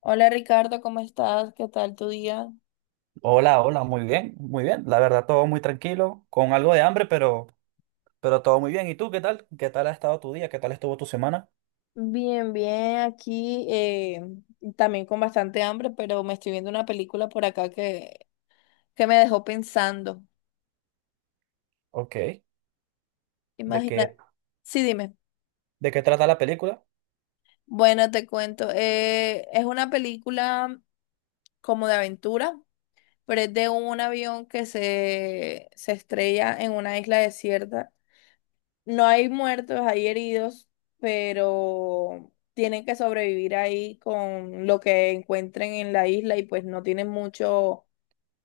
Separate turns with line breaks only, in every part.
Hola Ricardo, ¿cómo estás? ¿Qué tal tu día?
Hola, hola, muy bien, muy bien. La verdad, todo muy tranquilo, con algo de hambre, pero todo muy bien. ¿Y tú qué tal? ¿Qué tal ha estado tu día? ¿Qué tal estuvo tu semana?
Bien, bien, aquí también con bastante hambre, pero me estoy viendo una película por acá que me dejó pensando.
Ok. ¿De
Imagina,
qué,
sí, dime.
¿De qué trata la película?
Bueno, te cuento, es una película como de aventura, pero es de un avión que se estrella en una isla desierta. No hay muertos, hay heridos, pero tienen que sobrevivir ahí con lo que encuentren en la isla y pues no tienen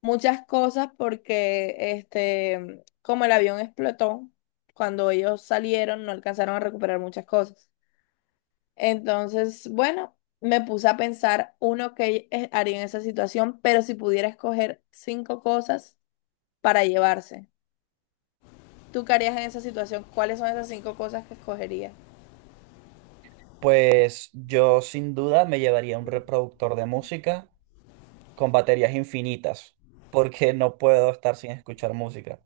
muchas cosas porque este, como el avión explotó, cuando ellos salieron no alcanzaron a recuperar muchas cosas. Entonces, bueno, me puse a pensar uno que haría en esa situación, pero si pudiera escoger cinco cosas para llevarse. ¿Tú qué harías en esa situación? ¿Cuáles son esas cinco cosas que escogerías?
Pues yo sin duda me llevaría un reproductor de música con baterías infinitas, porque no puedo estar sin escuchar música.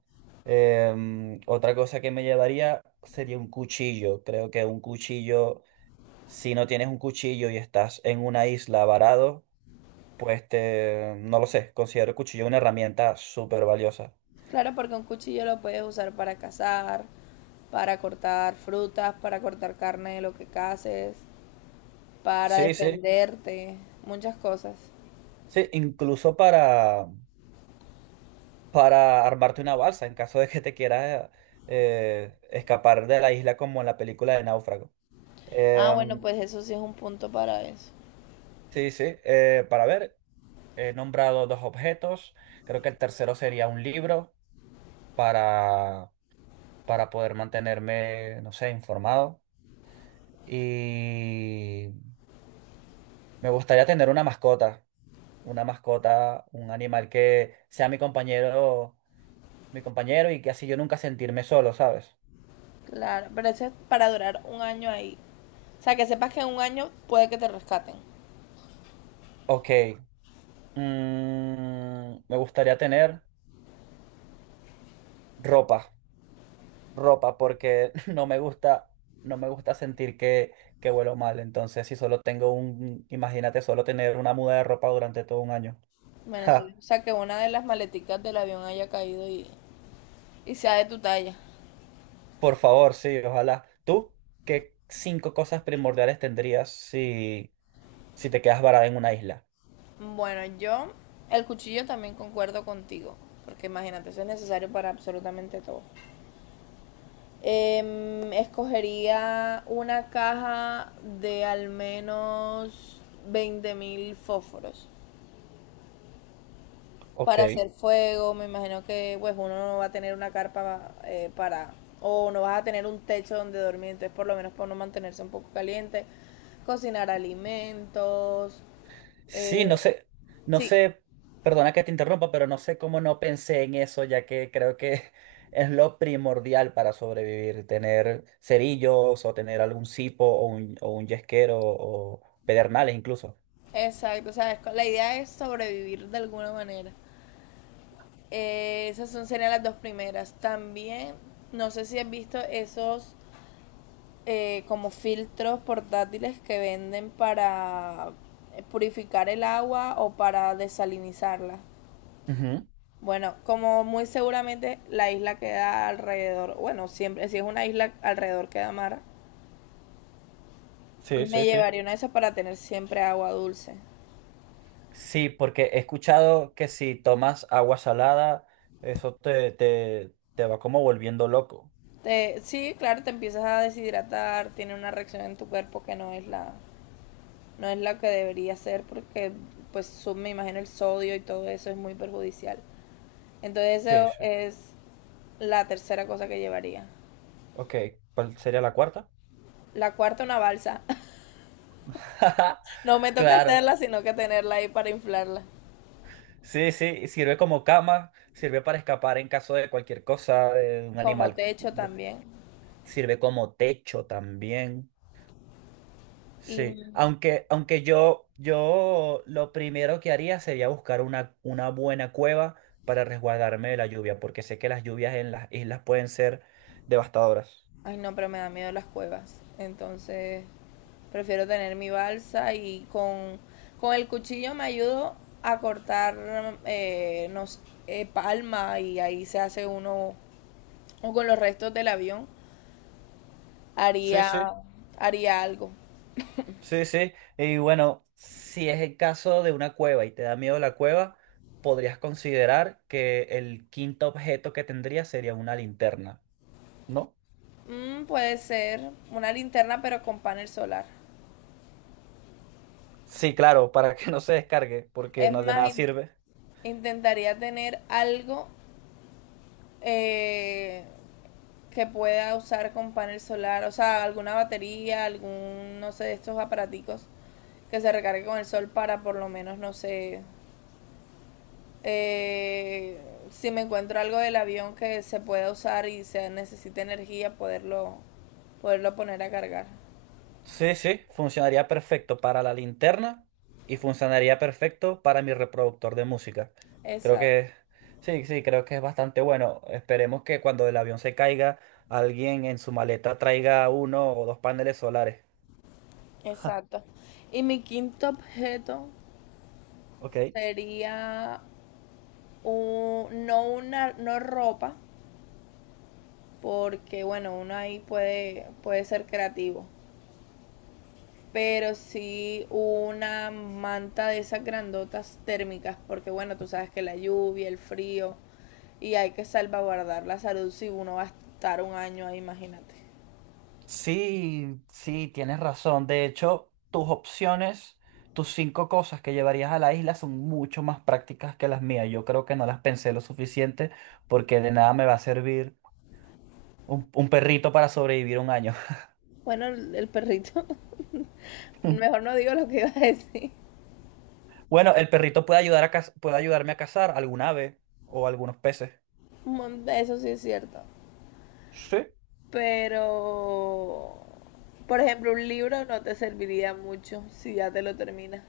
Otra cosa que me llevaría sería un cuchillo. Creo que un cuchillo, si no tienes un cuchillo y estás en una isla varado, pues te, no lo sé, considero el cuchillo una herramienta súper valiosa.
Claro, porque un cuchillo lo puedes usar para cazar, para cortar frutas, para cortar carne de lo que caces, para
Sí, sí,
defenderte, muchas cosas.
sí, incluso para armarte una balsa en caso de que te quieras escapar de la isla como en la película de Náufrago.
Ah, bueno,
Em,
pues eso sí es un punto para eso.
sí, sí, para ver, he nombrado dos objetos, creo que el tercero sería un libro para, para poder mantenerme, no sé, informado. Y me gustaría tener una mascota. Una mascota, un animal que sea mi compañero y que así yo nunca sentirme solo, ¿sabes?
Claro, pero eso es para durar un año ahí. O sea, que sepas que en un año puede que te rescaten.
Ok, me gustaría tener ropa, ropa, porque no me gusta, no me gusta sentir que huelo mal. Entonces, si solo tengo un, imagínate solo tener una muda de ropa durante todo un año.
Bueno,
Ja,
sí. O sea, que una de las maleticas del avión haya caído y sea de tu talla.
por favor, sí, ojalá. ¿Tú qué cinco cosas primordiales tendrías si te quedas varada en una isla?
Bueno, yo el cuchillo también concuerdo contigo, porque imagínate, eso es necesario para absolutamente todo. Escogería una caja de al menos 20.000 fósforos para
Ok.
hacer fuego. Me imagino que pues uno no va a tener una carpa para o no vas a tener un techo donde dormir, entonces por lo menos para no mantenerse un poco caliente, cocinar alimentos.
Sí,
eh,
no sé, no
sí,
sé, perdona que te interrumpa, pero no sé cómo no pensé en eso, ya que creo que es lo primordial para sobrevivir, tener cerillos o tener algún cipo o un yesquero o pedernales incluso.
exacto. O sea, es la idea es sobrevivir de alguna manera. Esas son, serían las dos primeras. También, no sé si has visto esos como filtros portátiles que venden para purificar el agua o para desalinizarla.
Ujú.
Bueno, como muy seguramente la isla queda alrededor, bueno, siempre, si es una isla alrededor queda mar,
Sí,
me
sí, sí.
llevaría una de esas para tener siempre agua dulce.
Sí, porque he escuchado que si tomas agua salada, eso te va como volviendo loco.
Sí, claro, te empiezas a deshidratar, tiene una reacción en tu cuerpo que no es la que debería ser porque pues me imagino el sodio y todo eso es muy perjudicial. Entonces
Sí,
eso
sí.
es la tercera cosa que llevaría.
Ok, ¿cuál sería la cuarta?
La cuarta, una balsa. No me toca
Claro.
hacerla, sino que tenerla ahí para inflarla.
Sí, sí, sirve como cama, sirve para escapar en caso de cualquier cosa, de un
Como
animal,
techo
de-
también.
sirve como techo también.
Y
Sí, aunque yo lo primero que haría sería buscar una buena cueva para resguardarme de la lluvia, porque sé que las lluvias en las islas pueden ser devastadoras.
ay no, pero me da miedo las cuevas. Entonces, prefiero tener mi balsa y con el cuchillo me ayudo a cortar no sé, palma y ahí se hace uno, o con los restos del avión,
Sí,
haría,
sí.
haría algo.
Sí, sí. Y bueno, si es el caso de una cueva y te da miedo la cueva, podrías considerar que el quinto objeto que tendría sería una linterna, ¿no?
Puede ser una linterna pero con panel solar.
Sí, claro, para que no se descargue, porque
Es
no de
más,
nada sirve.
intentaría tener algo eh, que pueda usar con panel solar, o sea, alguna batería, algún, no sé, de estos aparaticos que se recargue con el sol para por lo menos, no sé, eh, si me encuentro algo del avión que se pueda usar y se necesite energía, poderlo poner a cargar.
Sí, sí, funcionaría perfecto para la linterna y funcionaría perfecto para mi reproductor de música. Creo
Exacto,
que, sí, sí, creo que es bastante bueno. Esperemos que cuando el avión se caiga, alguien en su maleta traiga uno o dos paneles solares. Ja,
exacto. Y mi quinto objeto
ok.
sería un- no una no ropa, porque bueno, uno ahí puede, puede ser creativo, pero sí una manta de esas grandotas térmicas, porque bueno, tú sabes que la lluvia, el frío, y hay que salvaguardar la salud si uno va a estar un año ahí, imagínate.
Sí, sí, tienes razón. De hecho, tus opciones, tus cinco cosas que llevarías a la isla son mucho más prácticas que las mías. Yo creo que no las pensé lo suficiente porque de nada me va a servir un perrito para sobrevivir un año.
Bueno, el perrito. Mejor no digo lo que iba a decir.
Bueno, el perrito puede ayudar a caz- puede ayudarme a cazar algún ave o algunos peces.
Eso sí es cierto.
Sí.
Pero, por ejemplo, un libro no te serviría mucho si ya te lo terminas.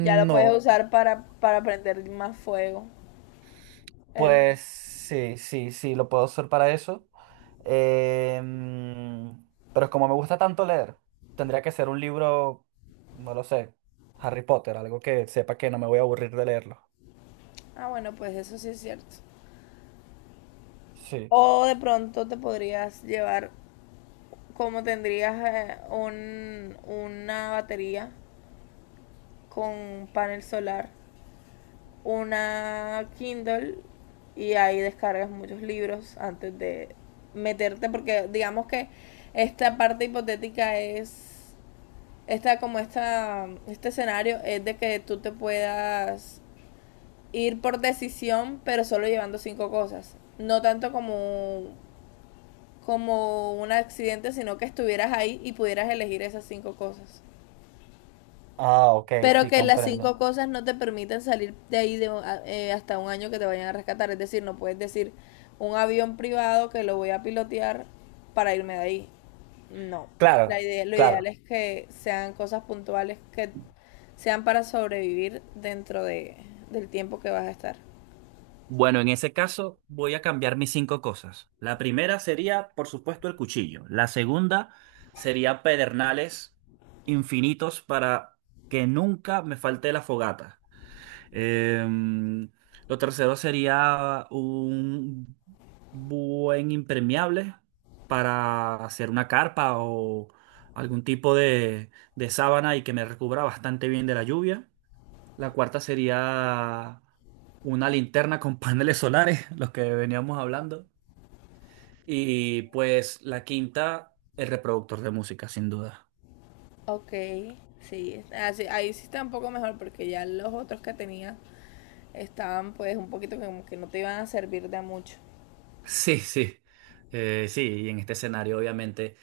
Ya lo puedes
no,
usar para prender más fuego. El-
pues sí, sí, sí, lo puedo usar para eso. Em, pero como me gusta tanto leer, tendría que ser un libro, no lo sé, Harry Potter, algo que sepa que no me voy a aburrir de leerlo.
Ah, bueno, pues eso sí es cierto.
Sí.
O de pronto te podrías llevar, como tendrías una batería con panel solar. Una Kindle y ahí descargas muchos libros antes de meterte, porque digamos que esta parte hipotética es, este escenario es de que tú te puedas ir por decisión, pero solo llevando cinco cosas. No tanto como como un accidente, sino que estuvieras ahí y pudieras elegir esas cinco cosas.
Ah, ok,
Pero
sí,
que las cinco
comprendo.
cosas no te permiten salir de ahí hasta un año que te vayan a rescatar. Es decir, no puedes decir un avión privado que lo voy a pilotear para irme de ahí. No. La
Claro,
idea, lo ideal
claro.
es que sean cosas puntuales que sean para sobrevivir dentro de, del tiempo que vas a estar.
Bueno, en ese caso voy a cambiar mis cinco cosas. La primera sería, por supuesto, el cuchillo. La segunda sería pedernales infinitos para que nunca me falte la fogata. Em, lo tercero sería un buen impermeable para hacer una carpa o algún tipo de sábana y que me recubra bastante bien de la lluvia. La cuarta sería una linterna con paneles solares, los que veníamos hablando. Y pues la quinta, el reproductor de música, sin duda.
Ok, sí. Así, ahí sí está un poco mejor porque ya los otros que tenía estaban pues un poquito como que no te iban a servir de mucho.
Sí, sí, sí, y en este escenario obviamente,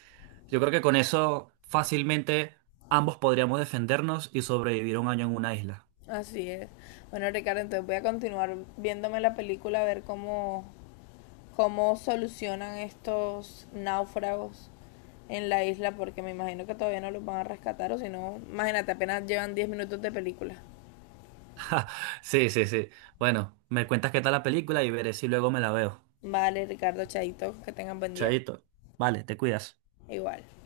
yo creo que con eso fácilmente ambos podríamos defendernos y sobrevivir un año en una isla.
Así es. Bueno, Ricardo, entonces voy a continuar viéndome la película a ver cómo cómo solucionan estos náufragos en la isla, porque me imagino que todavía no los van a rescatar, o si no, imagínate, apenas llevan 10 minutos de película.
Sí, sí, sí. Bueno, me cuentas qué tal la película y veré si luego me la veo.
Vale, Ricardo, chaito, que tengan buen día.
Chaito. Vale, te cuidas.
Igual.